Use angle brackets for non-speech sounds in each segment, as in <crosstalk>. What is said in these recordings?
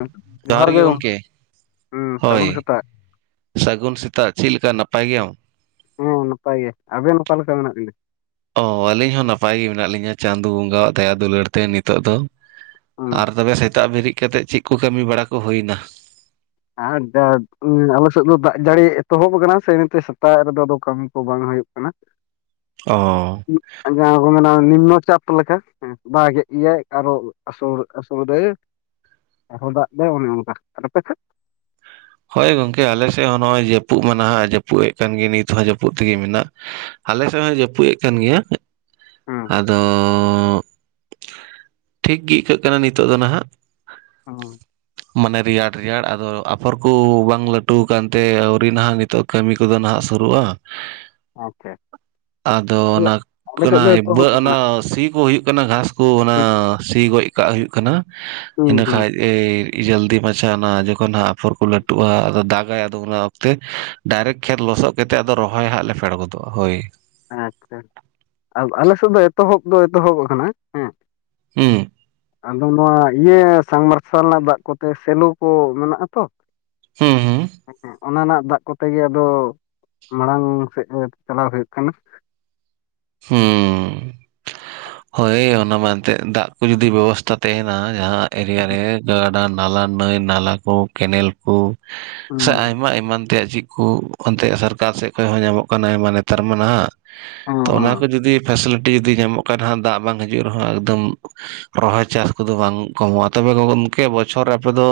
<unintelligible> ᱡᱚᱦᱟᱨ ᱜᱮ ᱜᱚᱝ <inaudible> ᱩᱸ ᱥᱟᱹᱜᱩᱱ ᱦᱳᱭ ᱥᱮᱛᱟᱜ ᱥᱟᱹᱜᱩᱱ ᱥᱮᱛᱟᱜ ᱪᱮᱫ ᱞᱮᱠᱟ ᱱᱟᱯᱟᱭ ᱜᱤᱭᱟᱢ ᱦᱮᱸ ᱱᱟᱯᱟᱭ ᱜᱮ ᱟᱸᱵᱮᱱ ᱚᱠᱟ ᱞᱮᱠᱟ ᱢᱮᱱᱟᱜ ᱵᱮᱱᱟ? ᱚ ᱟᱹᱞᱤᱧ ᱦᱚᱸ ᱱᱟᱯᱟᱭ ᱜᱮ ᱢᱮᱱᱟᱜ ᱞᱤᱧᱟᱹ ᱪᱟᱸᱫᱚ ᱵᱚᱸᱜᱟᱣᱟᱜ ᱫᱟᱭᱟ ᱫᱩᱞᱟᱹᱲ ᱛᱮ ᱱᱤᱛᱚᱜ ᱫᱚ᱾ ᱦᱩᱸ ᱟᱨ ᱛᱚᱵᱮ ᱥᱮᱛᱟᱜ ᱵᱮᱨᱮᱫ ᱠᱟᱛᱮᱫ ᱪᱮᱫ ᱠᱚ ᱠᱟᱹᱢᱤ ᱵᱟᱲᱟ ᱠᱚ ᱦᱩᱭ ᱮᱱᱟ? <unintelligible> ᱟᱞᱮ ᱥᱮᱫ ᱫᱚ ᱫᱟᱜ ᱡᱟᱹᱲᱤ ᱮᱛᱚᱦᱚᱵ ᱟᱠᱟᱱᱟ ᱥᱮ ᱤᱱᱟᱹᱛᱮ ᱥᱮᱛᱟᱜ ᱨᱮᱫᱚ ᱟᱫᱚ ᱠᱟᱹᱢᱤ ᱠᱚ ᱵᱟᱝ ᱦᱩᱭᱩᱜ ᱠᱟᱱᱟ <inaudible> ᱚᱹᱹ <unintelligible> ᱡᱟᱦᱟᱸ ᱠᱚ ᱢᱮᱱ-ᱟ ᱱᱤᱢᱟᱠ ᱪᱟᱴ ᱞᱮᱠᱟᱹ ᱵᱟ ᱜᱮ ᱤᱭᱟᱹ ᱟᱨᱚ ᱟᱥᱚᱲ ᱟᱥᱚᱲ ᱮᱫᱟᱭ ᱟᱨᱦᱚᱸ ᱫᱟᱜ ᱮᱫᱟᱭ ᱚᱱᱮ ᱚᱱᱠᱟ ᱟᱨ ᱟᱯᱮ ᱥᱮᱫ? ᱦᱳᱭ ᱜᱚᱝᱠᱮ ᱟᱞᱮ ᱥᱮᱫ ᱦᱚᱸ ᱱᱚᱜᱼᱚᱭ ᱡᱟᱹᱯᱩᱫ ᱢᱟ ᱱᱟᱦᱟᱸᱜ ᱡᱟᱹᱯᱩᱫ ᱮᱫ ᱠᱟᱱ ᱜᱮ ᱱᱤᱛ ᱦᱚᱸ ᱡᱟᱹᱯᱩᱫ ᱛᱮᱜᱮ ᱢᱮᱱᱟᱜ ᱟᱞᱮ ᱥᱮᱫ ᱦᱚᱸᱭ ᱡᱟᱹᱯᱩᱫ ᱮᱫ ᱠᱟᱱ ᱜᱮᱭᱟ ᱦᱩᱸ ᱟᱫᱚᱻ ᱴᱷᱤᱠ ᱜᱤ ᱟᱹᱭᱠᱟᱹᱜ ᱠᱟᱱᱟ ᱱᱤᱛᱚᱜ ᱫᱚ ᱱᱟᱦᱟᱸᱜ ᱦᱳᱭ ᱢᱟᱱᱮ ᱨᱮᱭᱟᱲ ᱨᱮᱭᱟᱲ ᱟᱫᱚ ᱟᱯᱷᱚᱨ ᱠᱚ ᱵᱟᱝ ᱞᱟᱹᱴᱩ ᱟᱠᱟᱱᱛᱮ ᱟᱹᱣᱨᱤ ᱱᱟᱦᱟᱜ ᱱᱤᱛᱚᱜ ᱠᱟᱹᱢᱤ ᱠᱚᱫᱚ ᱱᱟᱦᱟᱸᱜ ᱥᱩᱨᱩᱜᱼᱟ <inaudible> ᱟᱫᱚ ᱟᱞᱮ ᱚᱱᱟ ᱟᱞᱮ ᱥᱮᱫ ᱠᱟᱱᱟᱼᱼ ᱫᱚ ᱮᱛᱚᱦᱚᱵ ᱟᱠᱟᱱᱟ ᱚᱱᱟ ᱥᱤ ᱦᱚ ᱦᱩᱭᱩᱜ ᱠᱟᱱᱟ ᱜᱷᱟᱥ ᱠᱚ ᱚᱱᱟ ᱦᱩᱸ ᱥᱤ ᱜᱚᱡ ᱠᱟᱜ ᱦᱩᱭᱩᱜ ᱠᱟᱱᱟ ᱦᱩᱸ ᱦᱩᱸ ᱤᱱᱟᱹᱠᱷᱟᱡᱼᱼ ᱮᱭ ᱡᱚᱞᱫᱤ ᱢᱟᱪᱷᱟ ᱚᱱᱟ ᱡᱚᱠᱷᱚᱱ ᱦᱟᱸᱜ ᱟᱯᱷᱚᱨ ᱠᱚ ᱞᱟᱹᱴᱩᱜᱼᱟ ᱟᱫᱚ ᱫᱟᱜᱟᱭ ᱟᱫᱚ ᱚᱱᱟᱼᱼ ᱛᱮ ᱰᱟᱭᱨᱮᱠᱴ ᱠᱷᱮᱛ ᱞᱚᱥᱚᱫ ᱠᱟᱛᱮ ᱟ ᱨᱚᱦᱚᱭ ᱦᱟᱸᱜ ᱞᱮ ᱯᱷᱮᱰ ᱜᱚᱫᱚᱜᱼᱟ ᱦᱳᱭ ᱾ ᱟᱪᱪᱷᱟ ᱟᱞᱮ ᱥᱮᱫ ᱫᱚ ᱮᱛᱚᱦᱚᱵ ᱫᱚ ᱮᱛᱚᱦᱚᱵ ᱟᱠᱟᱱᱟ ᱦᱮᱸ, ᱦᱩᱸ ᱟᱫᱚ ᱱᱚᱣᱟ ᱤᱭᱟᱹ ᱥᱟᱢ ᱢᱟᱨᱥᱟᱞ ᱨᱮᱱᱟᱜ ᱫᱟᱜ ᱠᱚᱛᱮ ᱥᱮᱞᱳ ᱠᱚ ᱢᱮᱱᱟᱜᱼᱟ ᱛᱚ, ᱦᱩᱸ ᱦᱩᱸ ᱟᱪᱪᱷᱟ ᱚᱱᱟ ᱨᱮᱱᱟᱜ ᱫᱟᱜ ᱠᱚᱛᱮ ᱜᱮ ᱟᱫᱚ ᱢᱟᱲᱟᱝ ᱥᱮᱫ ᱪᱟᱞᱟᱣ ᱦᱩᱭᱩᱜᱼᱼ ᱠᱟᱱᱟ᱾ ᱦᱩᱸ ᱦᱳᱭ ᱚᱱᱟ ᱢᱟ ᱮᱱᱛᱮᱫ ᱫᱟᱜ ᱠᱚ ᱡᱩᱫᱤ ᱵᱮᱵᱚᱥᱛᱟ ᱛᱟᱦᱮᱱᱟ ᱡᱟᱦᱟᱸ ᱮᱨᱤᱭᱟ ᱨᱮᱼᱼ ᱜᱟᱰᱟ ᱱᱟᱞᱟ ᱱᱟᱹᱭ ᱱᱟᱞᱟ ᱠᱚ ᱠᱮᱱᱮᱞ ᱠᱚ ᱥᱮ ᱦᱩᱸ ᱟᱭᱢᱟ ᱮᱢᱟᱱ ᱛᱮᱭᱟᱜ ᱪᱮᱫᱼᱼ ᱠᱚ ᱚᱱᱛᱮ ᱥᱚᱨᱠᱟᱨ ᱥᱮᱫ ᱠᱷᱚᱡ ᱦᱚᱸ ᱧᱟᱢᱚᱜ ᱠᱟᱱᱟ ᱟᱭᱢᱟ ᱱᱮᱛᱟᱨ ᱢᱟ ᱱᱟ ᱦᱟᱸᱜ᱾ ᱚ ᱦᱚᱸ ᱚᱱᱟ ᱠᱚ ᱡᱩᱫᱤ ᱯᱷᱮᱥᱮᱞᱤᱴᱤ ᱡᱩᱫᱤ ᱧᱟᱢᱚᱜ ᱠᱟᱱ ᱨᱮᱦᱚᱸ ᱫᱟᱜ ᱵᱟᱝ ᱦᱤᱡᱩᱜ ᱨᱮᱦᱚᱸ ᱮᱠᱫᱚᱢᱼᱼ ᱨᱚᱦᱚᱭ ᱪᱟᱥ ᱠᱚᱫᱚ ᱵᱟᱝ ᱠᱚᱢᱚᱜᱼᱟ ᱛᱚᱵᱮ ᱜᱚᱝᱠᱮ ᱵᱚᱪᱷᱚᱨ ᱨᱮ ᱟᱯᱮ ᱫᱚᱼᱼ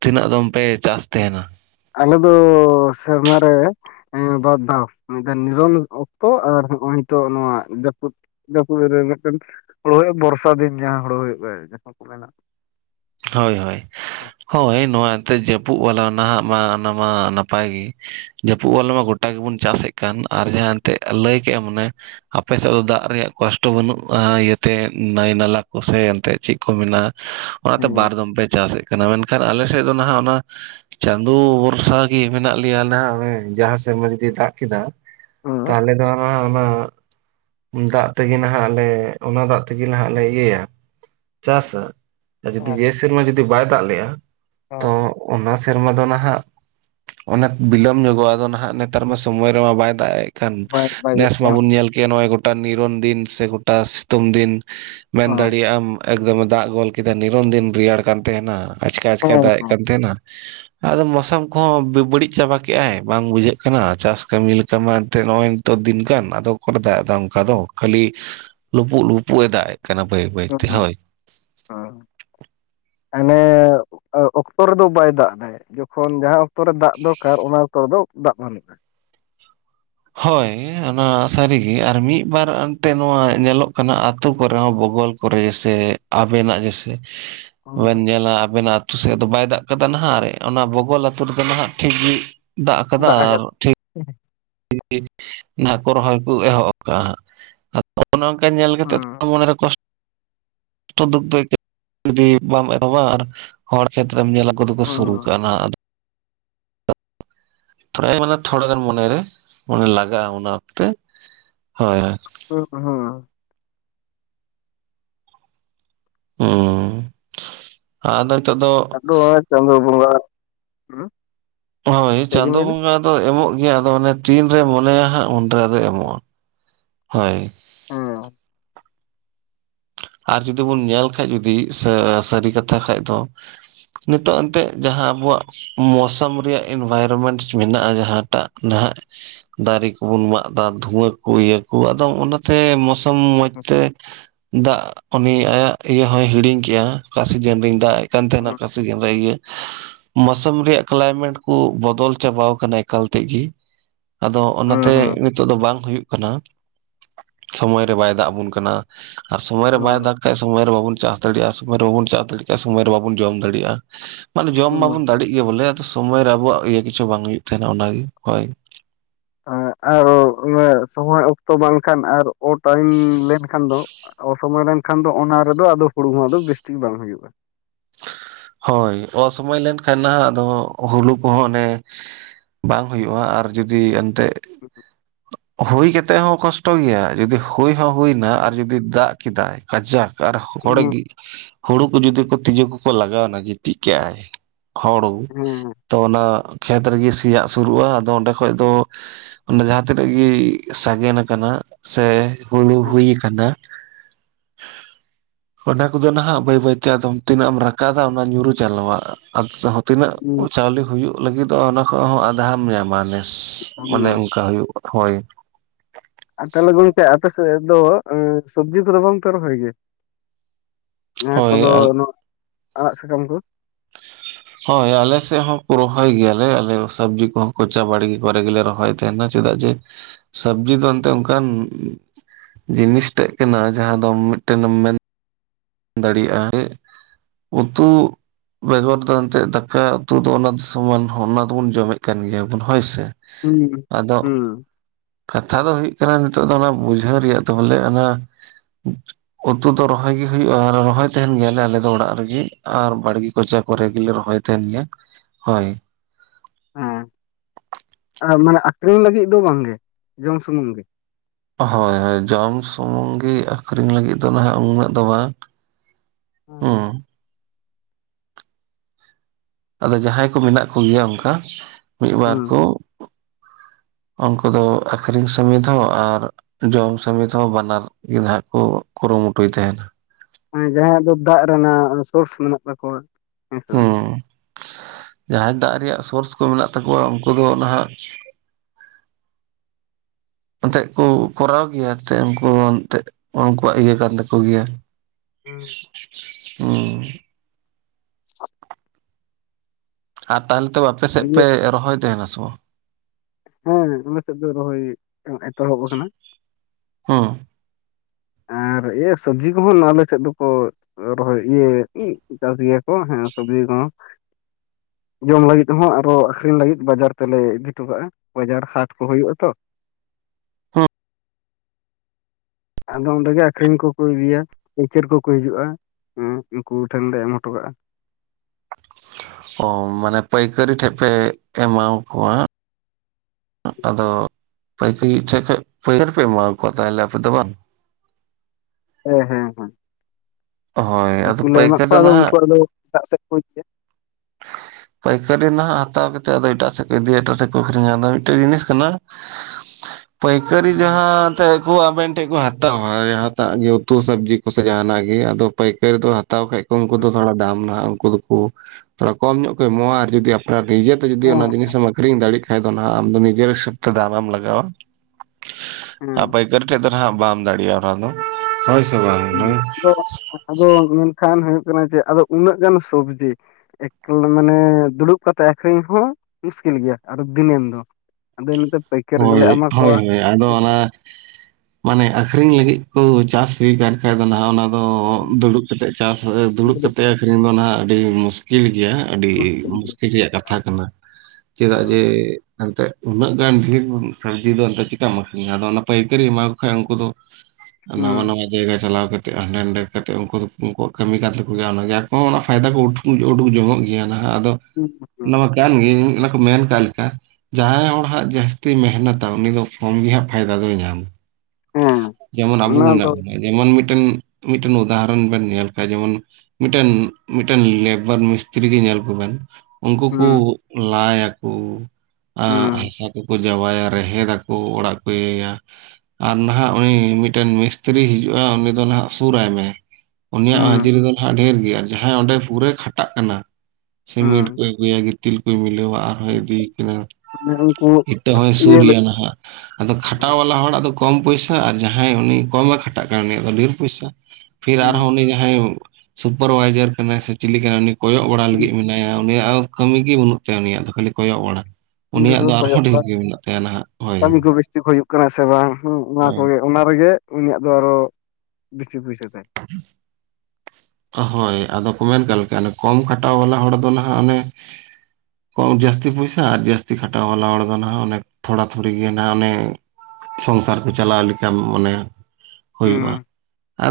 ᱛᱤᱱᱟᱹᱜ ᱫᱚᱢ ᱯᱮ ᱪᱟᱥ ᱛᱟᱦᱮᱱᱟ? ᱟᱞᱮ ᱫᱚ ᱥᱮᱨᱢᱟ ᱨᱮᱼᱼ ᱮᱸ ᱵᱟᱨ ᱫᱷᱟᱣ ᱢᱤᱫ ᱫᱷᱟᱣ ᱱᱤᱨᱚᱱ ᱚᱠᱛᱚ ᱟᱨ ᱱᱚᱜᱼᱚᱭ ᱱᱤᱛᱚᱜ ᱱᱚᱣᱟ ᱡᱟᱹᱯᱩᱫᱼᱼ ᱡᱟᱹᱯᱩᱫ ᱨᱮ ᱢᱤᱫᱴᱮᱱ ᱦᱩᱲ ᱦᱩᱭᱩᱜ ᱵᱚᱨᱥᱟ ᱫᱤᱱ ᱡᱟᱦᱟᱸ ᱦᱩᱲᱩ ᱦᱩᱭᱩᱜ ᱜᱮ ᱡᱟᱦᱟᱸ ᱠᱚ ᱢᱮᱱᱟᱼᱼ ᱦᱳᱭ ᱦᱳᱭ᱾ ᱦᱳᱭ ᱱᱚᱣᱟ ᱮᱱᱛᱮᱜ ᱡᱟᱹᱯᱩᱫ ᱵᱟᱞᱟ ᱱᱟᱼᱦᱟᱸᱜ ᱢᱟ ᱚᱱᱟ ᱢᱟ ᱱᱟᱯᱟᱭ ᱜᱮ, ᱡᱟᱹᱯᱩᱫ ᱵᱟᱞᱮ ᱢᱟ ᱜᱚᱴᱟ ᱜᱮᱵᱚᱱ ᱪᱟᱥᱮᱫ ᱠᱟᱱ ᱟᱨ ᱡᱟᱦᱟᱸ ᱮᱱᱛᱮᱫ ᱞᱟᱹᱭ ᱠᱮᱫ ᱟᱢ ᱚᱱᱮᱼᱼ ᱟᱯᱮ ᱥᱮᱫ ᱫᱚ ᱫᱟᱜ ᱨᱮᱭᱟᱜ ᱠᱚᱥᱴᱚ ᱵᱟᱹᱱᱩᱜᱼᱟ ᱤᱭᱟᱹᱛᱮ ᱱᱟᱹᱭ ᱱᱟᱞᱟ ᱠᱚ ᱥᱮ ᱮᱱᱛᱮᱜ ᱪᱮᱫ ᱠᱚ ᱢᱮᱱᱟᱜᱼᱟ᱾ ᱚᱱᱟᱛᱮ ᱦᱮᱸ ᱵᱟᱨ ᱫᱚᱢ ᱯᱮ ᱪᱟᱥᱮᱫ ᱠᱟᱱᱟ ᱢᱮᱱᱠᱷᱟᱱ ᱟᱞᱮ ᱥᱮᱫ ᱫᱚ ᱱᱟᱼᱦᱟᱸᱜ ᱚᱱᱟᱼᱼ ᱪᱟᱸᱫᱳ ᱵᱷᱚᱨᱥᱟ ᱜᱮ ᱢᱮᱱᱟᱜ ᱞᱮᱭᱟ ᱱᱟᱼᱦᱟᱸᱜ ᱡᱟᱦᱟᱸ ᱥᱮᱫ ᱢᱟ ᱡᱩᱫᱤᱭ ᱫᱟᱜ ᱠᱮᱫᱟᱼᱼ ᱦᱮᱸ ᱛᱟᱦᱚᱞᱮ ᱫᱚ ᱚᱱᱟ ᱚᱱᱟᱼᱼ ᱫᱟᱜ ᱛᱮᱜᱮ ᱱᱟᱦᱟᱜ ᱞᱮ ᱚᱱᱟ ᱫᱟᱜ ᱛᱮᱜᱮ ᱱᱟᱦᱟᱜ ᱞᱮ ᱤᱭᱟᱹᱭᱟ ᱪᱟᱥᱟ᱾ ᱟᱨ ᱡᱩᱫᱤ ᱱᱤᱭᱟᱹ ᱟᱪᱪᱷᱟ ᱥᱮᱨᱢᱟ ᱡᱩᱫᱤ ᱵᱟᱭ ᱫᱟᱜ ᱞᱮᱼᱟ ᱛᱚ ᱚᱱᱟ ᱥᱮᱨᱢᱟ ᱫᱚ ᱱᱟᱦᱟᱜᱼᱼ ᱚᱱᱟ ᱵᱤᱞᱚᱢ ᱧᱚᱜᱚᱜᱼᱟ ᱟᱫᱚ ᱱᱟᱦᱟᱜ ᱱᱮᱛᱟᱨ ᱢᱟ ᱥᱚᱢᱚᱭ ᱨᱮᱢᱟ ᱵᱟᱭ ᱫᱟᱜ ᱮᱫ᱾ ᱠᱷᱟᱱ ᱵᱟᱭ ᱫᱟᱜᱮᱫ ᱱᱮᱥ ᱠᱟᱱ ᱢᱟᱵᱚᱱ ᱧᱮᱞ ᱠᱮᱜ ᱱᱚᱜᱼᱚᱭ ᱜᱚᱴᱟ ᱱᱤᱨᱚᱱ ᱫᱤᱱ ᱥᱮ ᱜᱚᱴᱟᱼᱼ ᱥᱤᱛᱩᱝ ᱫᱤᱱ ᱢᱮᱱ ᱦᱳᱭ ᱫᱟᱲᱮᱭᱟᱜ ᱟᱢ ᱮᱠᱫᱚᱢᱮ ᱫᱟᱜ ᱜᱚᱫ ᱠᱮᱫᱟ ᱱᱤᱨᱚᱱ ᱫᱤᱱ ᱨᱮᱭᱟᱲ ᱠᱟᱱ ᱛᱟᱦᱮᱱᱟ᱾ ᱟᱪᱠᱟ ᱦᱮᱸ ᱟᱪᱠᱟ ᱫᱟᱜ ᱮᱫ ᱦᱮᱸ ᱠᱟᱱ ᱛᱟᱦᱮᱱᱟ᱾ ᱟᱫᱚ ᱢᱳᱥᱚᱢ ᱠᱚᱦᱚᱸ ᱵᱟᱹᱲᱤᱡ ᱪᱟᱵᱟ ᱠᱮᱜᱼᱟᱭ ᱵᱟᱝ ᱵᱩᱡᱷᱟᱹᱜ ᱠᱟᱱᱟ ᱪᱟᱥ ᱠᱟᱹᱢᱤ ᱞᱮᱠᱟᱢᱟ ᱮᱱᱛᱮᱫ ᱱᱚᱜᱼᱚᱭᱼᱼ ᱛᱚ ᱫᱤᱱ ᱠᱟᱱ ᱟᱫᱚ ᱩᱠᱩᱨᱮ ᱫᱟᱜ ᱮᱫᱟ ᱚᱱᱠᱟ ᱫᱚ ᱠᱷᱟᱹᱞᱤ ᱞᱩᱯᱩᱜ ᱞᱩᱯᱩᱜ ᱮ ᱫᱟᱭᱼᱼ ᱠᱟᱱᱟ ᱵᱟᱹᱭ ᱵᱟᱹᱭᱛᱮ ᱦᱳᱭ᱾ ᱦᱩᱸ ᱦᱟᱱᱮᱼᱼ ᱟᱨ ᱚᱠᱛᱚ ᱨᱮᱫᱚ ᱵᱟᱭ ᱫᱟᱜ ᱮᱫᱟ ᱡᱚᱠᱷᱚᱱ ᱡᱟᱦᱟᱸ ᱚᱠᱛᱚ ᱨᱮ ᱫᱟᱜ ᱫᱚᱨᱠᱟᱨ ᱚᱱᱟ ᱚᱠᱛᱚ ᱨᱮᱫᱚ ᱫᱟᱜ ᱵᱟᱹᱱᱩᱜᱼᱟ᱾ ᱦᱳᱭ ᱚᱱᱟ ᱥᱟᱹᱨᱤ ᱜᱮ ᱟᱨ ᱢᱤᱫ ᱵᱟᱨ ᱮᱱᱛᱮ ᱱᱚᱣᱟ ᱧᱮᱞᱚᱜ ᱠᱟᱱᱟ ᱟᱛᱳ ᱠᱚᱨᱮ ᱦᱚᱸ ᱵᱷᱳᱜᱳᱞᱼᱼ ᱠᱚᱨᱮ ᱥᱮ ᱟᱵᱮᱱᱟᱜ ᱡᱮᱭᱥᱮᱼᱼ ᱵᱮᱱ ᱦᱮᱸ ᱧᱮᱞᱟ ᱟᱵᱮᱱᱟᱜ ᱟᱹᱛᱩ ᱥᱮᱫ ᱫᱚ ᱵᱟᱭ ᱫᱟᱜ ᱠᱟᱫᱟ ᱱᱟᱦᱟᱜ ᱟᱨ ᱚᱱᱟ ᱵᱩᱜᱚᱞ ᱟᱛᱳ ᱨᱮᱫᱚ ᱱᱟᱦᱟᱜ ᱴᱷᱤᱠ ᱜᱤᱼᱼ ᱫᱟᱜ ᱟᱠᱟᱫᱟ, ᱟᱨ ᱴᱷᱤᱠᱼᱼ ᱦᱮᱸ <unintelligible> <inaudible> ᱚᱱᱟ ᱠᱚ ᱨᱚᱦᱚᱭ ᱠᱚ ᱮᱦᱚᱵ ᱠᱟᱜᱼᱟ ᱚᱱᱮ ᱚᱱᱠᱟ ᱧᱮᱞ ᱠᱟᱛᱮᱫᱚ ᱢᱚᱱᱮ ᱨᱮ ᱠᱚᱥᱴᱚ ᱠᱚᱥᱴᱚ ᱫᱩᱠ ᱫᱚ <unintelligible> ᱡᱩᱫᱤ ᱵᱟᱢ ᱮᱦᱚᱵᱟ ᱟᱨ ᱦᱚᱲ ᱠᱷᱮᱛ ᱨᱮᱢ ᱧᱮᱞᱟᱢ ᱫᱚᱠᱚ ᱦᱩᱸ ᱥᱩᱨᱩ ᱠᱟᱜ-ᱟ ᱱᱟᱦᱟᱜ ᱯᱨᱟᱭ <unintelligible> ᱢᱟᱱᱮ ᱛᱷᱚᱲᱟ ᱜᱟᱱ ᱢᱚᱱᱮ ᱨᱮ ᱚᱱᱟ ᱞᱟᱜᱟᱜᱼᱟ ᱚᱱᱟ ᱚᱠᱛᱮ, ᱦᱳᱭ <unintelligible> ᱦᱩᱸ, ᱟᱫᱚ ᱱᱤᱛᱚᱜ ᱫᱚ ᱪᱟᱸᱫᱩ ᱵᱚᱸᱜᱟ ᱦᱳᱭ ᱪᱮᱫ ᱵᱤᱱ ᱪᱟᱸᱫᱚ ᱞᱟᱹᱭ ᱫᱟ? ᱵᱚᱸᱜᱟ ᱫᱚ ᱮᱢᱚᱜ ᱜᱮᱭᱟ ᱟᱫᱚ ᱚᱱᱮ ᱛᱤᱱᱨᱮ ᱢᱚᱱᱮᱭᱟ ᱦᱟᱸᱜ ᱩᱱᱨᱮ ᱟᱫᱚᱭ ᱮᱢᱚᱜ-ᱟ, ᱦᱳᱭ ᱚᱻ ᱟᱨ ᱡᱩᱫᱤ ᱵᱚᱱ ᱧᱮᱞ ᱠᱷᱟᱡ ᱡᱩᱫᱤ ᱥᱮ ᱥᱟᱹᱨᱤ ᱠᱟᱛᱷᱟ ᱠᱷᱟᱡ ᱫᱚ ᱱᱤᱛᱚᱜ ᱮᱱᱛᱮᱜ ᱡᱟᱦᱟᱸ ᱟᱵᱚᱣᱟᱜ ᱢᱳᱥᱳᱢ ᱨᱮᱭᱟᱜ ᱤᱱᱵᱷᱟᱨᱢᱮᱱᱴ ᱢᱮᱱᱟᱜ-ᱟ ᱡᱟᱦᱟᱸᱴᱟᱜ ᱱᱟᱦᱟᱜ ᱫᱟᱨᱮ ᱠᱚᱵᱚᱱ ᱢᱟᱜ ᱮᱫᱟ ᱫᱷᱩᱣᱟᱹ ᱠᱚ ᱤᱭᱟᱹ ᱠᱚ ᱟᱫᱚ ᱚᱱᱟ ᱛᱮ ᱢᱳᱥᱳᱢ ᱢᱚᱸᱡᱽ ᱛᱮ ᱫᱟᱜ ᱩᱱᱤ ᱟᱭᱟᱜ ᱤᱭᱟᱹ ᱦᱚᱸᱭ ᱦᱤᱲᱤᱧ ᱠᱮᱜᱼᱟ ᱚᱠᱟ ᱥᱤᱡᱤᱱ ᱨᱤᱧ ᱫᱟᱜ ᱮᱫ ᱠᱟᱱ ᱛᱟᱦᱮᱱᱟ ᱦᱩᱸ ᱚᱠᱟ ᱥᱤᱡᱤᱱ ᱨᱮ ᱤᱭᱟᱹ ᱢᱳᱥᱩᱢ ᱨᱮᱭᱟᱜ ᱠᱞᱟᱭᱢᱮᱴ ᱠᱚ ᱵᱚᱫᱚᱞ ᱪᱟᱵᱟᱣ ᱟᱠᱟᱱᱟ ᱮᱠᱟᱞ ᱛᱮᱜᱤ ᱟᱫᱚ ᱦᱩᱸ ᱚᱱᱟᱛᱮ ᱦᱩᱸ ᱱᱤᱛᱚᱜ ᱫᱚ ᱵᱟᱝ ᱦᱩᱭᱩᱜ ᱠᱟᱱᱟ, ᱥᱚᱢᱚᱭ ᱨᱮ ᱵᱟᱭ ᱫᱟᱜ ᱟᱵᱚᱱ ᱠᱟᱱᱟ ᱾ ᱟᱨ ᱥᱚᱢᱚᱭ ᱨᱮ ᱵᱟᱭ ᱦᱩᱸ ᱫᱟᱜ ᱠᱷᱟᱡ ᱥᱚᱢᱚᱭ ᱨᱮ ᱵᱟᱵᱚᱱ ᱪᱟᱥ ᱫᱟᱲᱮᱭᱟᱜᱼᱟ ᱥᱚᱢᱚᱭ ᱨᱮ ᱵᱟᱵᱚᱱ ᱪᱟᱥ ᱫᱟᱲᱮᱭᱟᱜ ᱠᱷᱟᱡ ᱥᱚᱢᱚᱭ ᱨᱮ ᱵᱟᱵᱚᱱ ᱡᱚᱢ ᱫᱟᱲᱮᱭᱟᱜᱼᱟ ᱾ ᱢᱟᱱᱮ ᱡᱚᱢ ᱦᱩᱸ ᱢᱟᱵᱚᱱ ᱫᱟᱲᱮᱜ ᱜᱮ ᱵᱚᱞᱮ ᱟᱫᱚ ᱥᱚᱢᱚᱭ ᱨᱮ ᱟᱵᱚᱣᱟᱜ ᱤᱭᱟᱹ ᱠᱤᱪᱷᱩ ᱵᱟᱝ ᱦᱩᱭᱩᱜ ᱛᱟᱦᱮᱸᱱᱟ ᱚᱱᱟᱜᱮ ᱦᱳᱭ ᱾ ᱟᱨ ᱥᱚᱢᱚᱭ ᱚᱠᱛᱚ ᱵᱟᱝᱠᱷᱟᱱ ᱟᱨ ᱚ ᱴᱟᱭᱤᱢ ᱞᱮᱱᱠᱷᱟᱱ ᱫᱚ ᱚᱥᱚᱢᱚᱭ ᱞᱮᱱᱠᱷᱟᱱ ᱫᱚ ᱚᱱᱟ ᱨᱮᱫᱚ ᱟᱫᱚ ᱦᱩᱲᱩ ᱦᱚᱸ ᱫᱚ ᱵᱮᱥᱴᱷᱤᱠ ᱵᱟᱝ ᱦᱩᱭᱩᱜᱼᱟ ᱾ ᱦᱳᱭ ᱚᱥᱚᱢᱚᱭ ᱞᱮᱱᱠᱷᱟᱱ ᱱᱟ ᱟᱫᱚ ᱦᱩᱲᱩ ᱠᱚᱦᱚᱸ ᱚᱱᱮ ᱵᱟᱝ ᱦᱩᱭᱩᱜᱼᱟ ᱟᱨ ᱡᱩᱫᱤ ᱦᱳᱭ ᱠᱟᱛᱮ ᱦᱚᱸ ᱠᱚᱥᱴᱚ ᱜᱮᱭᱟ, ᱡᱩᱫᱤ ᱦᱩᱭ ᱦᱚᱸ ᱦᱩᱭᱱᱟ ᱟᱨ ᱡᱩᱫᱤ ᱫᱟᱜ ᱠᱮᱫᱟᱭ ᱠᱟᱡᱟᱠ ᱟᱨ ᱦᱚᱲ ᱦᱩᱸ ᱜᱤ ᱦᱩᱲᱩ ᱠᱚ ᱡᱩᱫᱤ ᱠᱚ ᱛᱤᱡᱩ ᱠᱚᱠᱚ ᱞᱟᱜᱟᱣᱱᱟ ᱜᱤᱛᱤᱡ ᱠᱟᱜᱼ ᱟᱭ ᱦᱚᱲᱩ, ᱛᱚ ᱚᱱᱟ ᱠᱷᱮᱛ ᱨᱮᱜᱮ ᱥᱮᱭᱟᱜ ᱥᱩᱨᱩᱜᱼᱟ ᱟᱫᱚ ᱚᱸᱰᱮ ᱠᱷᱚᱡ ᱫᱚ ᱚᱱᱟ ᱡᱟᱦᱟᱸ ᱛᱤᱱᱟᱹᱜ ᱜᱤ ᱥᱟᱜᱮᱱ ᱟᱠᱟᱱᱟ ᱥᱮ ᱦᱩᱲᱩ ᱦᱩᱭ ᱟᱠᱟᱱᱟ ᱚᱱᱟ ᱠᱚᱫᱚ ᱱᱟᱦᱟᱜ ᱵᱟᱹᱭ ᱵᱟᱹᱭᱛᱮ ᱟᱫᱚᱢ ᱛᱤᱱᱟᱹᱜ ᱮᱢ ᱨᱟᱠᱟᱵ ᱚᱱᱟ ᱧᱩᱨᱩ ᱪᱟᱞᱟᱣᱟ ᱟ <unintelligible> ᱡᱟᱦᱟᱸ ᱛᱤᱱᱟᱹᱜ ᱦᱮᱸ ᱪᱟᱣᱞᱮ ᱦᱩᱭᱩᱜ ᱞᱟᱹᱜᱤᱫᱚᱜ ᱚᱱᱟ ᱠᱷᱚᱡ ᱦᱚᱸ ᱟᱫᱷᱟᱢ ᱧᱟᱢᱟ ᱱᱮᱥ ᱚᱱᱮ ᱦᱩᱸ ᱚᱱᱠᱟ ᱦᱩᱭᱩᱜ ᱦᱳᱭ ᱾ ᱟᱨ ᱛᱟᱞᱦᱮ ᱜᱚᱝᱠᱮ ᱟᱯᱮ ᱥᱮᱫ ᱫᱚ ᱮᱸ ᱥᱚᱵᱽᱡᱤ ᱠᱚᱫᱚ ᱵᱟᱝ ᱯᱮ ᱨᱚᱦᱚᱭ ᱜᱮᱭᱟ? ᱱᱤᱭᱟᱹ ᱦᱳᱭ ᱠᱚᱫᱚ ᱩᱱᱟᱹᱜ ᱟᱲᱟᱜ ᱥᱟᱠᱟᱢ ᱠᱚ ᱦᱳᱭ ᱟᱞᱮ ᱥᱮᱫ ᱦᱚᱸᱠᱚ ᱨᱚᱦᱚᱭ ᱜᱮᱭᱟᱞᱮ ᱟᱞᱮ ᱥᱚᱵᱽᱡᱤ ᱠᱚᱦᱚᱸ ᱠᱚᱪᱟ ᱵᱟᱲᱜᱮ ᱠᱚᱨᱮ ᱜᱮᱞᱮ ᱨᱚᱦᱚᱭ ᱛᱟᱦᱮᱸᱱᱟ, ᱪᱮᱫᱟᱜ ᱡᱮ ᱥᱚᱵᱽᱡᱤ ᱫᱚ ᱚᱱᱛᱮ ᱚᱱᱠᱟᱱ ᱡᱤᱱᱤᱥ ᱴᱮᱡ ᱠᱟᱱᱟ ᱡᱟᱦᱟᱸ ᱫᱚ ᱢᱤᱫᱴᱮᱱ ᱢᱮᱱ ᱫᱟᱲᱮᱭᱟᱜᱼᱟ ᱦᱮᱸ ᱩᱛᱩ ᱵᱮᱜᱚᱨ ᱫᱚ ᱮᱱᱛᱮᱫ ᱫᱟᱠᱟ ᱩᱛᱩ ᱫᱚ ᱚᱱᱟ ᱥᱚᱢᱟᱱ ᱚᱱᱟ ᱫᱚᱵᱚᱱ ᱡᱚᱢᱮᱫ ᱠᱟᱱ ᱜᱮᱭᱟᱵᱚᱱ ᱦᱳᱭᱥᱮ ᱾ ᱦᱩᱸ ᱦᱩᱸ ᱠᱟᱛᱷᱟ ᱫᱚ ᱦᱩᱭᱩᱜ ᱠᱟᱱᱟ ᱱᱤᱛᱚᱜ ᱫᱚ ᱚᱱᱟ ᱵᱩᱡᱷᱟᱹᱣ ᱨᱮᱭᱟᱜ ᱛᱚᱞᱮ ᱚᱱᱟ ᱩᱛᱩ ᱫᱚ ᱨᱚᱦᱚᱭ ᱜᱮ ᱦᱩᱭᱩᱜᱼᱟ ᱨᱚᱦᱚᱭ ᱛᱟᱦᱮᱸᱱ ᱜᱮᱭᱟᱞᱮ ᱟᱞᱮ ᱫᱚ ᱚᱲᱟᱜ ᱨᱮᱜᱮ ᱟᱨ ᱵᱟᱲᱜᱮ ᱠᱚᱪᱟ ᱠᱚᱨᱮ ᱜᱮᱞᱮ ᱨᱚᱦᱚᱭ ᱛᱟᱦᱮᱸᱱ ᱜᱮᱭᱟ ᱾ ᱦᱳᱭ ᱦᱮᱸ ᱟᱨ ᱢᱟᱱᱮ ᱟᱠᱷᱨᱤᱧ ᱞᱟᱹᱜᱤᱫ ᱫᱚ ᱵᱟᱝᱜᱮ ᱡᱚᱢ ᱥᱩᱱᱩᱢ ᱜᱮ ᱾ ᱦᱳᱭ ᱦᱳᱭ ᱡᱚᱢ ᱥᱩᱢᱩᱝ ᱜᱮ ᱟᱠᱷᱨᱤᱧ ᱞᱟᱹᱜᱤᱫ ᱫᱚ ᱱᱟᱦᱟᱜ ᱩᱱᱟᱹᱜ ᱫᱚ ᱵᱟᱝ ᱾ ᱦᱸ <unintelligible> ᱟᱫᱚ ᱡᱟᱦᱟᱸᱭ ᱠᱚ ᱢᱮᱱᱟᱜ ᱠᱚᱜᱮᱭᱟ ᱚᱱᱠᱟ ᱢᱤᱫᱵᱟᱨ ᱠᱚ᱾ ᱩᱱᱠᱩ ᱫᱚ ᱟᱠᱷᱨᱤᱧ ᱥᱩᱢᱤᱫ ᱦᱚᱸ ᱟᱨᱼᱼ ᱡᱚᱢ ᱥᱚᱢᱤᱛ ᱦᱚᱸ ᱵᱟᱱᱟᱨ ᱜᱮ ᱱᱟᱦᱟᱜ ᱠᱚ ᱠᱩᱨᱩ ᱢᱩᱴᱩᱭ ᱛᱟᱦᱮᱱᱟ᱾ ᱡᱟᱦᱟᱸᱭᱟᱜ ᱫᱚ ᱫᱟᱜ ᱨᱮᱱᱟᱜ ᱥᱳᱨᱥ ᱢᱮᱱᱟᱜ ᱛᱟᱠᱚᱣᱟ᱾ ᱦᱮᱸ ᱥᱮ ᱦᱩᱸ ᱵᱟᱝ ᱡᱟᱦᱟᱸᱭ ᱫᱟᱜ ᱨᱮᱭᱟᱜ ᱥᱳᱨᱥ ᱠᱚ ᱢᱮᱱᱟᱜ ᱛᱟᱠᱚᱣᱟ ᱩᱱᱠᱩ ᱫᱚ ᱱᱟᱦᱟᱜᱼᱼ ᱮᱱᱛᱮᱫ ᱠᱩ ᱠᱚᱨᱟᱣ ᱜᱮᱭᱟ ᱮᱱᱛᱮᱫ ᱩᱱᱠᱩ ᱮᱱᱛᱮᱫ ᱩᱱᱠᱩᱣᱟᱜ ᱤᱭᱟᱹ ᱠᱟᱱ ᱛᱟᱠᱚ ᱜᱮᱭᱟ᱾ ᱦᱩᱸ ᱟᱨ ᱛᱟᱦᱚᱞᱮ ᱛᱚ ᱟᱯᱮ ᱥᱮᱫ ᱤᱭᱟᱹ ᱯᱮ ᱨᱚᱦᱚᱭ ᱛᱟᱦᱮᱸᱱᱟ ᱥᱮ ᱵᱟᱝ? ᱦᱮᱸ ᱟᱞᱮ ᱥᱮᱫ ᱫᱚ ᱨᱚᱦᱚᱭ ᱮᱛᱚ ᱦᱚᱵ ᱟᱠᱟᱱᱟ᱾ ᱦᱩᱸ ᱟᱨ ᱤᱭᱟᱹ ᱥᱚᱵᱽᱡᱤ ᱠᱚᱦᱚᱸ ᱟᱞᱮ ᱥᱮᱫ ᱫᱚᱠᱚᱼᱼ ᱨᱚᱦᱚᱭ ᱤᱭᱟᱹ ᱪᱟᱥ ᱜᱮᱭᱟ ᱠᱚ ᱦᱮᱸ ᱥᱚᱵᱡᱤ ᱠᱚᱸᱦᱚᱸ᱾ ᱡᱚᱢ ᱞᱟᱹᱜᱤᱫ ᱦᱚᱸ ᱟᱨᱚ ᱟᱹᱠᱷᱨᱤᱧ ᱞᱟᱹᱜᱤᱫ ᱵᱟᱡᱟᱨ ᱛᱮᱞᱮ ᱤᱫᱤ ᱦᱚᱴᱚ ᱠᱟᱜᱼᱟ᱾ ᱵᱟᱡᱟᱨ ᱦᱟᱴ ᱠᱚ ᱦᱩᱭᱩᱜᱼᱟ ᱛᱚ᱾ ᱦᱩᱸ ᱟᱫᱚ ᱚᱸᱰᱮ ᱜᱮ ᱟᱠᱷᱨᱤᱧ ᱠᱚᱠᱚ ᱤᱫᱤᱭᱟ ᱯᱟᱹᱭᱪᱟᱹᱨ ᱠᱚ ᱠᱚ ᱦᱤᱡᱩᱜᱼᱟ᱾ ᱦᱩᱸ ᱩᱱᱠᱩ ᱴᱷᱮᱱ ᱞᱮ ᱮᱢ ᱦᱚᱴᱚ ᱠᱟᱜᱼᱟ᱾ ᱚ ᱢᱟᱱᱮ ᱯᱟᱹᱭᱠᱟᱹᱨᱤ ᱴᱷᱮᱡ ᱯᱮ ᱮᱢᱟᱣ ᱠᱚᱣᱟ᱾ ᱟᱫᱚ ᱯᱟᱹᱭᱠᱟᱹᱨᱤ ᱴᱷᱮᱡ ᱠᱷᱚᱡ ᱯᱟᱹᱭᱠᱟᱹᱨ ᱯᱮ ᱮᱢᱟᱣᱟ ᱠᱚᱣᱟ ᱛᱟᱦᱚᱞᱮ ᱟᱯᱮ ᱫᱚ ᱵᱟᱝ? ᱦᱮᱸ ᱦᱮᱸ ᱦᱮᱸ᱾ ᱦᱳᱭ ᱟᱫᱚ ᱩᱱᱠᱩ ᱞᱮ ᱮᱢᱟᱫ ᱯᱟᱹᱭᱠᱟᱹᱨᱤ ᱠᱚᱣᱟ ᱟᱫᱚ ᱱᱟᱦᱟᱜ ᱩᱱᱠᱩ ᱟᱫᱚ ᱫᱟᱜ ᱥᱮᱫ ᱠᱚ ᱤᱫᱤᱭᱟ᱾ ᱯᱟᱹᱭᱠᱟᱹᱨᱤ ᱱᱟᱦᱟᱜ ᱦᱟᱛᱟᱣ ᱠᱟᱛᱮᱫ ᱟᱫᱚ ᱮᱴᱟᱜ ᱥᱮᱫ ᱠᱚ ᱤᱫᱤᱭᱟ ᱮᱴᱟᱜ ᱥᱮᱫ ᱠᱚ ᱟᱹᱠᱷᱨᱤᱧᱟ ᱟᱫᱚ ᱢᱤᱫᱴᱮᱡ ᱡᱤᱱᱤᱥ ᱠᱟᱱᱟᱼᱼ ᱯᱟᱹᱭᱠᱟᱹᱨᱤ ᱦᱮᱸ ᱡᱟᱦᱟᱸᱼᱼ ᱛᱮ ᱟᱹᱜᱩ ᱟᱵᱮᱱ ᱴᱷᱮᱡ ᱠᱚ ᱦᱟᱛᱟᱣᱟ ᱡᱟᱦᱟᱸᱴᱟᱜ ᱜᱮ ᱩᱛᱩ ᱥᱚᱵᱽᱡᱤ ᱠᱚᱥ ᱡᱟᱦᱟᱱᱟᱜ ᱜᱮ ᱟᱫᱚ ᱯᱟᱹᱭᱠᱟᱹᱨᱤ ᱫᱚᱼᱼ ᱦᱟᱛᱟᱣ ᱠᱷᱟᱡ ᱠᱚ ᱩᱱᱠᱩ ᱫᱚ ᱛᱷᱚᱲᱟ ᱫᱟᱢ ᱱᱟ ᱩᱱᱠᱩ ᱫᱚᱠᱚᱼᱼ ᱛᱷᱚᱲᱟ ᱠᱚᱢ ᱧᱚᱜ ᱠᱚ ᱮᱢᱚᱜᱼᱟ ᱟᱨ ᱡᱩᱫᱤ ᱟᱯᱱᱟᱨ ᱱᱤᱡᱮ ᱛᱮ ᱡᱩᱫᱤ ᱚᱱᱟ ᱡᱤᱱᱤᱥᱮᱢ ᱟᱠᱷᱨᱤᱧ ᱫᱟᱲᱮᱜᱼᱼ ᱠᱷᱟᱢ ᱫᱚ ᱚᱱᱟ ᱟᱢᱫᱚ ᱱᱤᱡᱮᱨ ᱦᱤᱥᱟᱹᱵ ᱛᱮ ᱫᱟᱢ ᱮᱢ ᱞᱟᱜᱟᱣᱟ ᱟᱨ ᱦᱮᱸ ᱯᱟᱹᱭᱠᱟᱹᱨᱤ ᱴᱷᱮᱡ ᱫᱚᱼᱼ ᱦᱟᱸᱜ ᱵᱟᱢ ᱫᱟᱲᱮᱭᱟᱜᱼᱟ ᱚᱱᱟ ᱫᱚ᱾ ᱦᱳᱭ ᱥᱮ ᱵᱟᱝ? ᱦᱩ ᱦᱳᱭ ᱟᱫᱚ ᱟᱫᱚ ᱢᱮᱱᱠᱷᱟᱱ ᱦᱩᱭᱩᱜ ᱠᱟᱱᱟ ᱡᱮ ᱟᱫᱚ ᱩᱱᱟᱹᱜ ᱜᱟᱱ ᱥᱚᱵᱡᱤᱼᱼ ᱮᱠ ᱠᱟᱞ ᱢᱟᱱᱮ ᱫᱩᱲᱩᱵ ᱠᱟᱛᱮᱜ ᱟᱠᱷᱨᱤᱧ ᱦᱚᱸ ᱢᱩᱥᱠᱤᱞ ᱜᱮᱭᱟ ᱟᱨ ᱫᱤᱱᱟᱹᱢ ᱫᱚ᱾ ᱟᱫᱚ ᱤᱱᱟᱹᱜ ᱛᱮ ᱯᱟᱹᱭᱠᱼᱼ ᱦᱳᱭ ᱦᱚᱭ ᱦᱚᱭ ᱟᱫᱚ ᱚᱱᱟ ᱢᱟᱱᱮ ᱟᱠᱷᱨᱤᱧ ᱞᱟᱹᱜᱤᱫ ᱠᱩ ᱪᱟᱥ ᱦᱩᱭ ᱠᱟᱱ ᱠᱷᱟᱡ ᱫᱚ ᱱᱟᱦᱟᱜ ᱚᱱᱟᱼᱼ ᱟᱫᱚ ᱫᱩᱲᱩᱵ ᱠᱟᱛᱮᱫ ᱪᱟᱥ ᱫᱩᱲᱩᱵ ᱠᱟᱛᱮᱜ ᱟᱠᱷᱨᱤᱧ ᱫᱚ ᱱᱟᱦᱟᱜ ᱟᱹᱰᱤ ᱢᱩᱥᱠᱤᱞ ᱜᱮᱭᱟ᱾ ᱟᱹᱰᱤ ᱢᱩᱥᱠᱤᱞ ᱨᱮᱭᱟᱜ ᱠᱟᱛᱷᱟ ᱠᱟᱱᱟ ᱪᱮᱫᱟᱜ ᱡᱮ ᱦᱩᱸ ᱮᱱᱛᱮᱫ ᱩᱱᱟᱹᱜ ᱜᱟᱱ ᱵᱷᱤᱲ ᱥᱚᱵᱽᱡᱤ ᱫᱚ ᱮᱱᱛᱮᱜ ᱪᱤᱠᱟᱢ ᱟᱹᱠᱷᱨᱤᱧᱟ ᱟᱫᱚ ᱚᱱᱟ ᱯᱟᱹᱭᱠᱟᱹᱨᱤ ᱮᱢᱟᱣ ᱠᱚ ᱠᱷᱟᱡ ᱩᱱᱠᱩ ᱫᱚ ᱱᱟᱣᱟ ᱦᱩᱸ ᱱᱟᱣᱟᱼᱼ ᱡᱟᱭᱜᱟ ᱪᱟᱞᱟᱣ ᱠᱟᱛᱮ ᱦᱟᱸᱰᱮ ᱱᱟᱸᱰᱮ ᱠᱟᱛᱮᱫ ᱩᱱᱠᱩ ᱫᱚ ᱩᱱᱠᱩᱭᱟᱜ ᱠᱟᱹᱢᱤ ᱠᱟᱱ ᱛᱟᱠᱚ ᱜᱮᱭᱟ ᱚᱱᱟᱜᱮ ᱟᱠᱚ ᱦᱚᱸ ᱚᱱᱟ ᱯᱷᱟᱭᱫᱟ ᱠᱚ ᱩᱴᱷᱟᱹ ᱛᱩᱡ ᱩᱰᱩᱠ ᱡᱚᱝᱚᱜ ᱜᱮᱭᱟ ᱱᱟᱦᱟᱜ ᱟᱫᱚᱼᱼ <inaudible> ᱠᱟᱱ ᱜᱤᱭᱟᱹᱧ ᱚᱱᱟ ᱠᱚ ᱢᱮᱱ ᱟᱠᱟᱜ ᱞᱮᱠᱟ ᱡᱟᱦᱟᱸᱭ ᱦᱚᱲ ᱦᱟᱸᱜ ᱡᱟᱹᱥᱼᱼ ᱛᱤᱭ ᱢᱮᱦᱱᱚᱛᱟ ᱩᱱᱤ ᱫᱚ ᱠᱚᱢ ᱜᱮ ᱦᱟᱸᱜ ᱯᱷᱟᱭᱫᱟ ᱫᱚᱭ ᱧᱟᱢᱟ ᱦᱮᱸ ᱡᱮᱢᱚᱱ ᱟᱵᱚ ᱚᱱᱟ ᱢᱮᱱᱟᱜ ᱫᱚ ᱵᱚᱱᱟ᱾ ᱡᱮᱢᱚᱱ ᱢᱤᱫᱴᱮᱱ ᱢᱤᱫᱴᱮᱱ ᱩᱫᱟᱦᱚᱨᱚᱱ ᱵᱮᱱ ᱧᱮᱞ ᱠᱷᱟᱡ ᱡᱮᱢᱚᱱ᱾ ᱢᱤᱫᱴᱮᱱ ᱢᱤᱫᱴᱮᱱ ᱞᱮᱵᱟᱨ ᱢᱤᱥᱛᱨᱤ ᱜᱮ ᱧᱮᱞ ᱠᱚᱵᱮᱱ ᱩᱱᱠᱩ ᱠᱩ ᱦᱩᱸ ᱞᱟᱭ ᱟᱹᱠᱩ ᱦᱩᱸ ᱦᱟᱥᱟ ᱠᱩ ᱡᱟᱶᱟᱭᱟ ᱨᱮᱦᱮᱫᱟᱠᱚ ᱚᱲᱟᱜ ᱠᱚ ᱤᱭᱟᱹᱭᱟ᱾ ᱟᱨ ᱱᱟᱦᱟᱜ ᱩᱱᱤ ᱢᱤᱫᱴᱮᱱ ᱢᱤᱥᱛᱨᱤ ᱦᱤᱡᱩᱜᱼᱟ ᱩᱱᱤ ᱫᱚ ᱱᱟᱦᱟᱜ ᱥᱩᱨᱟᱭ ᱢᱮ᱾ ᱩᱱᱤᱭᱟᱜ ᱦᱩᱸ ᱦᱟᱹᱡᱨᱤ ᱫᱚ ᱱᱟᱦᱟᱸᱜ ᱰᱷᱮᱨ ᱜᱮᱭᱟ ᱡᱟᱦᱟᱸᱭ ᱚᱸᱰᱮ ᱯᱩᱨᱟᱹ ᱠᱷᱟᱴᱟᱜ ᱠᱟᱱᱟ᱾ ᱥᱤᱢᱮᱱᱴ ᱦᱩᱸ ᱠᱚᱭ ᱟᱹᱜᱩᱭᱟ ᱜᱤᱛᱤᱞ ᱠᱚᱭ ᱢᱤᱞᱟᱹᱣᱟ ᱟᱨᱦᱚᱸᱭ ᱤᱫᱤᱭᱤᱠᱤᱱᱟ᱾ <unintelligible> ᱤᱴᱟᱹ ᱦᱚᱸᱭ ᱥᱩᱨ ᱤᱭᱟᱹ ᱜᱮᱭᱟ ᱞᱮᱠᱟ ᱱᱟᱦᱟᱸᱜ ᱾ ᱟᱫᱚ ᱠᱷᱟᱴᱟᱣ ᱣᱟᱞᱟ ᱦᱚᱲᱟᱜ ᱫᱚ ᱠᱚᱢ ᱯᱚᱭᱥᱟ, ᱟᱨ ᱡᱟᱦᱟᱸᱭ ᱩᱱᱤ ᱠᱚᱢᱮ ᱠᱷᱟᱴᱟᱜ ᱠᱟᱱᱟ ᱩᱱᱤᱭᱟᱜ ᱫᱚ ᱰᱷᱤᱨ ᱯᱩᱭᱥᱟ᱾ ᱯᱷᱤᱨ ᱟᱨᱦᱚᱸ ᱩᱱᱤ ᱡᱟᱦᱟᱸᱭ ᱩᱱᱤ ᱥᱩᱯᱟᱨᱵᱟᱭᱡᱟᱨ ᱠᱟᱱᱟᱭ ᱥᱮ ᱪᱤᱞᱤ ᱠᱟᱱᱟᱭ ᱩᱱᱤ? ᱠᱚᱭᱚᱜ ᱵᱟᱲᱟ ᱞᱟᱹᱜᱤᱫ ᱢᱮᱱᱟᱭᱟ, ᱩᱱᱤᱭᱟᱜ ᱠᱟᱹᱢᱤ ᱜᱮ ᱵᱟᱹᱱᱩᱜ ᱛᱟᱭᱟ ᱩᱱᱤᱭᱟᱜ ᱫᱚ ᱠᱷᱟᱹᱞᱤ ᱠᱚᱭᱚᱜ ᱵᱟᱲᱟ, ᱦᱩᱸ ᱩᱱᱤᱭᱟᱜ ᱫᱚ ᱟᱨᱦᱚᱸ ᱰᱷᱮᱨ <unintelligible> ᱜᱮ ᱢᱮᱱᱟᱜ ᱛᱟᱭᱟ ᱱᱟᱦᱟᱜ ᱦᱳᱭ ᱠᱟᱹᱢᱤ ᱠᱚ ᱵᱮᱥ ᱴᱷᱤᱠ ᱦᱩᱭᱩᱜ ᱠᱟᱱᱟ ᱥᱮ ᱵᱟᱝ? ᱚᱱᱟ ᱦᱳᱭ ᱠᱚ ᱜᱮ ᱚᱱᱟ ᱨᱮᱜᱮᱜ ᱩᱱᱤᱭᱟᱜ ᱫᱚ ᱟᱨᱚ ᱵᱮᱥᱤ ᱯᱩᱭᱥᱟᱹ ᱛᱟᱭ ᱾ <inaudible> ᱦᱳᱭ ᱟᱫᱚ ᱠᱚ ᱢᱮᱱ ᱠᱟᱜ ᱞᱮ ᱞᱮᱠᱟ ᱠᱚᱢ ᱠᱷᱟᱴᱟᱣ ᱣᱟᱞᱟ ᱦᱚᱲ ᱫᱚ ᱦᱟᱸᱜ ᱚᱱᱮ <inaudible> ᱠᱚᱢ ᱡᱟᱹᱥᱛᱤ ᱯᱚᱭᱥᱟ ᱟᱨ ᱡᱟᱹᱥᱛᱤ ᱠᱷᱟᱴᱟᱣ ᱣᱟᱞᱟ ᱦᱚᱲᱫᱚ ᱱᱟᱦᱟᱸᱜ ᱚᱱᱮ ᱛᱷᱚᱲᱟ ᱛᱷᱩᱲᱤ ᱜᱮ ᱱᱟᱦᱟᱸᱜ ᱚᱱᱮ ᱥᱚᱝᱥᱟᱨ ᱠᱚ ᱪᱟᱞᱟᱣ ᱞᱮᱠᱟᱢ ᱢᱚᱱᱮ ᱦᱩᱭᱩᱜᱼᱟ ᱾ ᱦᱩᱸ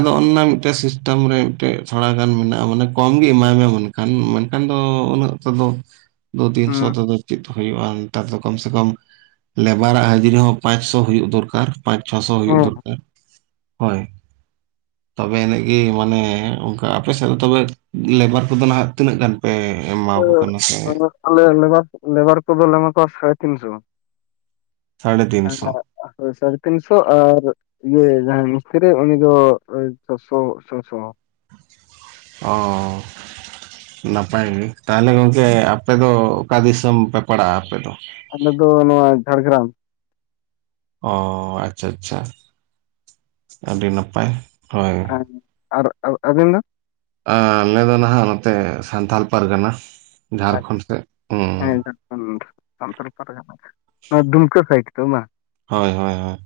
ᱟᱫᱚ ᱚᱱᱼᱱᱟ ᱢᱤᱫᱴᱮᱜ ᱥᱤᱥᱴᱮᱢ ᱨᱮ ᱢᱤᱫᱴᱮᱡ ᱛᱷᱚᱲ ᱜᱟᱱ ᱢᱮᱱᱟᱜᱼᱟ ᱢᱟᱱᱮ ᱠᱚᱢ ᱜᱮ ᱮᱢᱟᱭ ᱢᱮ ᱢᱮᱱᱠᱷᱟᱱ ᱢᱮᱱᱠᱷᱟᱱ ᱫᱚ ᱩᱱᱟᱹᱜ <unintelligible> ᱫᱳ ᱛᱤᱱ ᱥᱳ ᱦᱩᱸ ᱛᱮ ᱫᱚ ᱪᱮᱫ ᱩᱭᱩᱜᱼᱟ ᱱᱮᱛᱟᱨ ᱫᱚ ᱠᱚᱢ ᱥᱮ ᱠᱚᱢ ᱞᱮᱵᱟᱨᱟᱜ ᱦᱟᱹᱡᱨᱤ ᱦᱚᱸ ᱯᱟᱸᱪ ᱥᱳ ᱦᱩᱭᱩᱜ ᱫᱚᱨᱠᱟᱨ ᱯᱟᱸᱪ ᱪᱷᱚ ᱥᱳ ᱦᱩᱭᱩᱜ ᱦᱮᱸ ᱫᱚᱨᱠᱟᱨ ᱦᱳᱭᱼᱼᱼ ᱛᱚᱵᱮ ᱮᱱᱮᱜ ᱜᱮ ᱢᱟᱱᱮ ᱚᱱᱠᱟ ᱟᱯᱮᱥᱮᱜ ᱫᱚ ᱛᱚᱵᱮ ᱞᱮᱵᱟᱨ ᱠᱚᱫᱚ ᱱᱟᱦᱟᱜ ᱛᱤᱱᱟᱹᱜ ᱜᱟᱱ? ᱯᱮ ᱮᱢᱟᱠᱚ <unintelligible> ᱠᱟᱱᱟ ᱥᱮ ᱟᱞᱮ ᱞᱮᱵᱟᱨ ᱠᱚᱫᱚ ᱞᱮ ᱮᱢᱟ ᱠᱚᱣᱟ ᱥᱟᱲᱮ ᱛᱤᱱᱥᱳ᱾ ᱥᱟᱲᱮ ᱛᱤᱱᱥᱚ <unintelligible> ᱥᱟᱲᱮ ᱛᱤᱱ ᱥᱳ ᱟᱨ ᱤᱭᱟᱹ ᱡᱟᱦᱟᱸᱭ ᱢᱤᱥᱛᱨᱤ ᱩᱱᱤ ᱫᱚ ᱪᱷᱚ ᱥᱳ ᱥᱚᱼᱥᱚ ᱾ ᱚᱸᱻ, ᱱᱟᱯᱟᱭ ᱜᱮ ᱛᱟᱦᱞᱮ ᱜᱚᱝᱠᱮ ᱟᱯᱮ ᱫᱚ ᱚᱠᱟ ᱫᱤᱥᱚᱢ ᱯᱮ ᱯᱟᱲᱟᱜᱼᱟ ᱟᱯᱮ ᱫᱚ? ᱟᱞᱮ ᱫᱚ ᱱᱚᱣᱟ ᱡᱷᱟᱲᱜᱨᱟᱢ᱾ ᱚ ᱟᱪᱪᱷᱟ ᱟᱪᱪᱷᱟ ᱟᱹᱰᱤ ᱱᱟᱯᱟᱭ᱾ ᱦᱳᱭ ᱟᱨ ᱟᱨ ᱟᱹᱵᱤᱱ ᱫᱚ? ᱟᱸᱻᱞᱮᱸ ᱫᱚ ᱱᱟᱦᱟᱸᱜ ᱱᱚᱛᱮ ᱥᱟᱱᱛᱷᱟᱞ ᱯᱟᱨᱜᱟᱱᱟ᱾ ᱡᱷᱟᱲᱠᱷᱚᱸᱰ ᱥᱮᱫ ᱟᱪᱪᱷᱟ ᱦᱩᱸ ᱦᱮᱸ ᱡᱷᱟᱨᱠᱷᱚᱱᱰ ᱥᱟᱱᱛᱷᱟᱞ ᱯᱟᱨᱜᱟᱱᱟ <unintelligible> ᱩᱢᱠᱟᱹ ᱥᱟᱭᱤᱴ ᱛᱚ ᱵᱟᱝ? ᱦᱳᱭ, ᱦᱳᱭ, ᱦᱳᱭ ᱾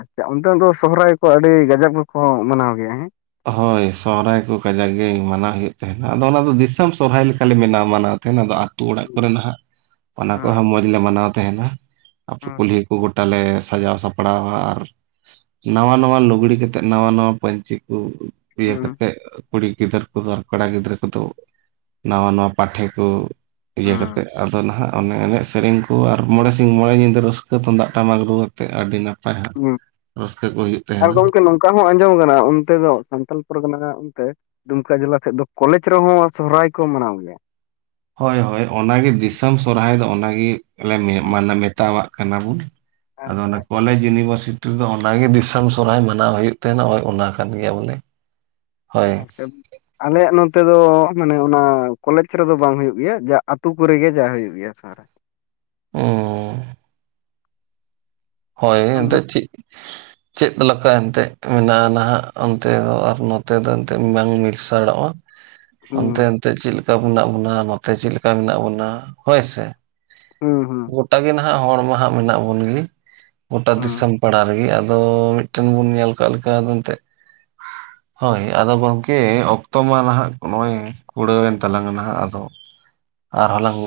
ᱟᱪᱪᱷᱟ ᱚᱱᱛᱮ ᱫᱚ ᱥᱚᱦᱨᱟᱭ ᱠᱚ ᱟᱹᱰᱤ ᱜᱟᱡᱟᱵ ᱜᱮ ᱠᱚ ᱢᱟᱱᱟᱣ ᱜᱮᱭᱟ ᱦᱮᱸ? ᱦᱳᱭ ᱥᱚᱦᱦᱟᱭ ᱠᱚ ᱠᱟᱡᱟᱠ ᱜᱮ ᱢᱟᱱᱟᱜ ᱦᱩᱭᱩᱜ ᱛᱟᱦᱮᱱᱟ ᱟᱫᱚ, ᱚᱱᱟ ᱫᱚ ᱫᱤᱥᱚᱢ ᱥᱚᱦᱨᱟᱭ ᱞᱮᱠᱟᱞᱮ ᱢᱮᱱᱟ ᱢᱟᱱᱟᱣ ᱛᱟᱦᱮᱱᱟ ᱟᱫᱚ? ᱟᱹᱛᱩ ᱚᱲᱟᱜ ᱠᱚᱨᱮ ᱱᱷᱟᱜ, ᱚᱱᱟ ᱠᱚ ᱦᱩᱸ ᱦᱟᱸᱜ ᱚᱸᱡᱽ ᱞᱮ ᱢᱟᱱᱟᱣ ᱛᱟᱦᱮᱱᱟ᱾ <unintelligible> ᱦᱩᱸ ᱠᱩᱞᱦᱤ ᱠᱚ ᱜᱚᱴ <unintelligible> ᱞᱮ ᱥᱟᱡᱟᱣ ᱥᱟᱯᱲᱟᱣᱟ ᱟᱨ ᱱᱟᱣᱟ ᱱᱟᱣᱟ ᱞᱩᱜᱽᱲᱤ ᱠᱟᱛᱮᱜ ᱱᱟᱣᱟ ᱱᱟᱣᱟ ᱯᱟᱹᱧᱪᱤᱠ, <unintelligible> ᱤᱭᱟᱹ ᱠᱟᱛᱮᱜ ᱠᱩᱲᱤ ᱜᱤᱫᱟᱹᱨ <unintelligible> ᱠᱚᱫᱚ ᱟᱨ ᱠᱚᱲᱟ ᱜᱤᱫᱽᱨᱟᱹ ᱠᱚᱫᱚ? ᱱᱟᱣᱟ ᱱᱟᱣᱟ ᱯᱟᱴᱷᱮ ᱠᱚ ᱦᱩᱸ ᱤᱭᱟᱹ ᱠᱟᱛᱮᱜ ᱟᱫᱚ ᱱᱷᱟᱜ ᱚᱱᱮ ᱮᱱᱮᱡ ᱥᱮᱨᱮᱧ ᱠᱚ ᱟᱨ ᱢᱚᱬᱮ ᱥᱤᱧ ᱢᱚᱬᱮ ᱧᱤᱫᱟᱹ ᱨᱟᱹᱥᱠᱟᱹ ᱛᱩᱢᱫᱟᱜ ᱴᱟᱢᱟᱠ ᱨᱩᱼᱟᱛᱮᱜ ᱟᱹᱰᱤ ᱱᱟᱯ <unintelligible> ᱟᱨ ᱜᱚᱝᱠᱮ ᱱᱚ ᱠᱟ ᱦᱚᱸ ᱟᱸᱡᱚᱢ ᱟᱠᱟᱱᱟ ᱚᱱᱛᱮ ᱫᱚ ᱥᱟᱱᱛᱟᱞ ᱯᱟᱨᱜᱟᱱᱟ ᱦᱟᱸᱜ ᱚᱱᱛᱮ? ᱰᱩᱢᱠᱟ ᱡᱮᱞᱟ ᱥᱮᱜ ᱫᱚ ᱠᱚᱞᱮᱡᱽ ᱨᱮᱦᱚᱸ ᱥᱚᱦᱨᱟᱭ ᱠᱚ ᱢᱟᱱᱟᱣ ᱜᱮᱭᱟ᱾ ᱦᱳᱭ ᱦᱳᱭ ᱚᱱᱟᱜᱮ ᱫᱤᱥᱟᱹᱢ ᱥᱚᱨᱦᱟᱭ ᱫᱚ ᱚᱱᱟ ᱜᱮ <unintelligible> ᱢᱮᱛᱟᱣᱟᱜ ᱠᱟᱱᱟ ᱵᱚᱱ ᱟᱫᱚ ᱚᱱᱟ ᱟᱪᱪᱷᱟ ᱠᱚ, ᱠᱚᱞᱮᱡᱽ ᱤᱭᱩᱱᱤᱵᱚᱨᱥᱤᱴᱤ ᱨᱮᱫᱚ, ᱚᱱᱟᱜᱮ ᱫᱤᱥᱚᱢ ᱥᱚᱨᱦᱟᱭ ᱢᱟᱱᱟᱣ ᱦᱳᱭᱳᱜ ᱛᱟᱦᱮᱸᱱᱟ, ᱱᱚᱜᱼᱚᱭ ᱚᱱᱟ ᱠᱟᱱ ᱜᱮᱭᱟ ᱵᱚᱞᱮ ᱾ <unintelligible> <unintelligible> ᱟᱞᱮᱭᱟᱜ ᱱᱚᱛᱮ ᱫᱚ ᱢᱟᱱᱮ ᱚᱱᱟ ᱠᱚᱞᱮᱡᱽ ᱨᱮᱫᱚ ᱵᱟᱝ, ᱦᱳᱭᱳᱜ ᱜᱮᱭᱟ, ᱡᱟᱜ ᱟᱹᱛᱳ ᱠᱚᱨᱮ ᱜᱮ ᱡᱟ ᱦᱳᱭᱩᱳᱜ ᱜᱮᱭᱟ ᱥᱚᱦᱨᱟᱭ᱾ ᱩᱢᱸᱻ ᱦᱚᱭ ᱦᱩᱸ ᱱᱤᱛᱳᱜ ᱪᱮᱜ? <inaudible> <inaudible> ᱪᱮᱫ ᱞᱮᱠᱟ ᱮᱱᱛᱜ ᱢᱮᱱᱟᱜᱼᱟ, ᱱᱟᱦᱟᱜ ᱚᱱᱛᱮ ᱫᱚ ᱟᱨ ᱱᱚᱛᱮ ᱫᱚ, ᱮᱱᱛᱮᱜ ᱵᱟᱝ ᱢᱤᱥᱟᱲᱚᱜᱼᱟ᱾ <inaudible> <inaudible> ᱚᱱᱛᱮ ᱮᱱᱛᱮᱜ ᱪᱮᱜ ᱞᱮᱠᱟ ᱢᱮᱱᱟᱜ ᱵᱚᱱᱟ, ᱱᱚᱛᱮ ᱪᱮᱜᱞᱮᱠᱟ ᱢᱮᱱᱟᱜ ᱵᱚᱱᱟ, ᱦᱳᱭᱥᱮ? ᱦᱩᱸ ᱜᱚᱴᱟ ᱜᱮ ᱱᱟᱦᱟᱜ ᱦᱚᱲ ᱢᱟ, ᱦᱟᱸᱜ ᱢᱮᱱᱟᱜ ᱵᱚᱱ ᱜᱮ, ᱜᱚᱴᱟ ᱦᱩᱸ ᱫᱤᱥᱚᱢ ᱯᱟᱲᱟ ᱨᱮᱜᱮ ᱟᱫᱚ, ᱢᱤᱫᱴᱮᱱ ᱵᱚᱱ ᱧᱮᱞ ᱠᱟᱜ ᱞᱮᱠᱟ ᱟᱫᱚ ᱮᱱᱛᱮᱜ <inaudible> <inaudible> ᱦᱳᱭ ᱟᱫᱚ ᱜᱚᱝᱠᱮ, ᱚᱠᱛᱚ ᱢᱟ ᱱᱟᱦᱟᱜ ᱱᱚᱜᱼᱚᱭ ᱠᱩᱲᱟᱹᱣᱮᱱ ᱛᱟᱞᱟᱝ ᱱᱟᱦᱟᱜ, ᱟᱫᱚ ᱟᱨᱦᱚᱸ ᱞᱟᱝ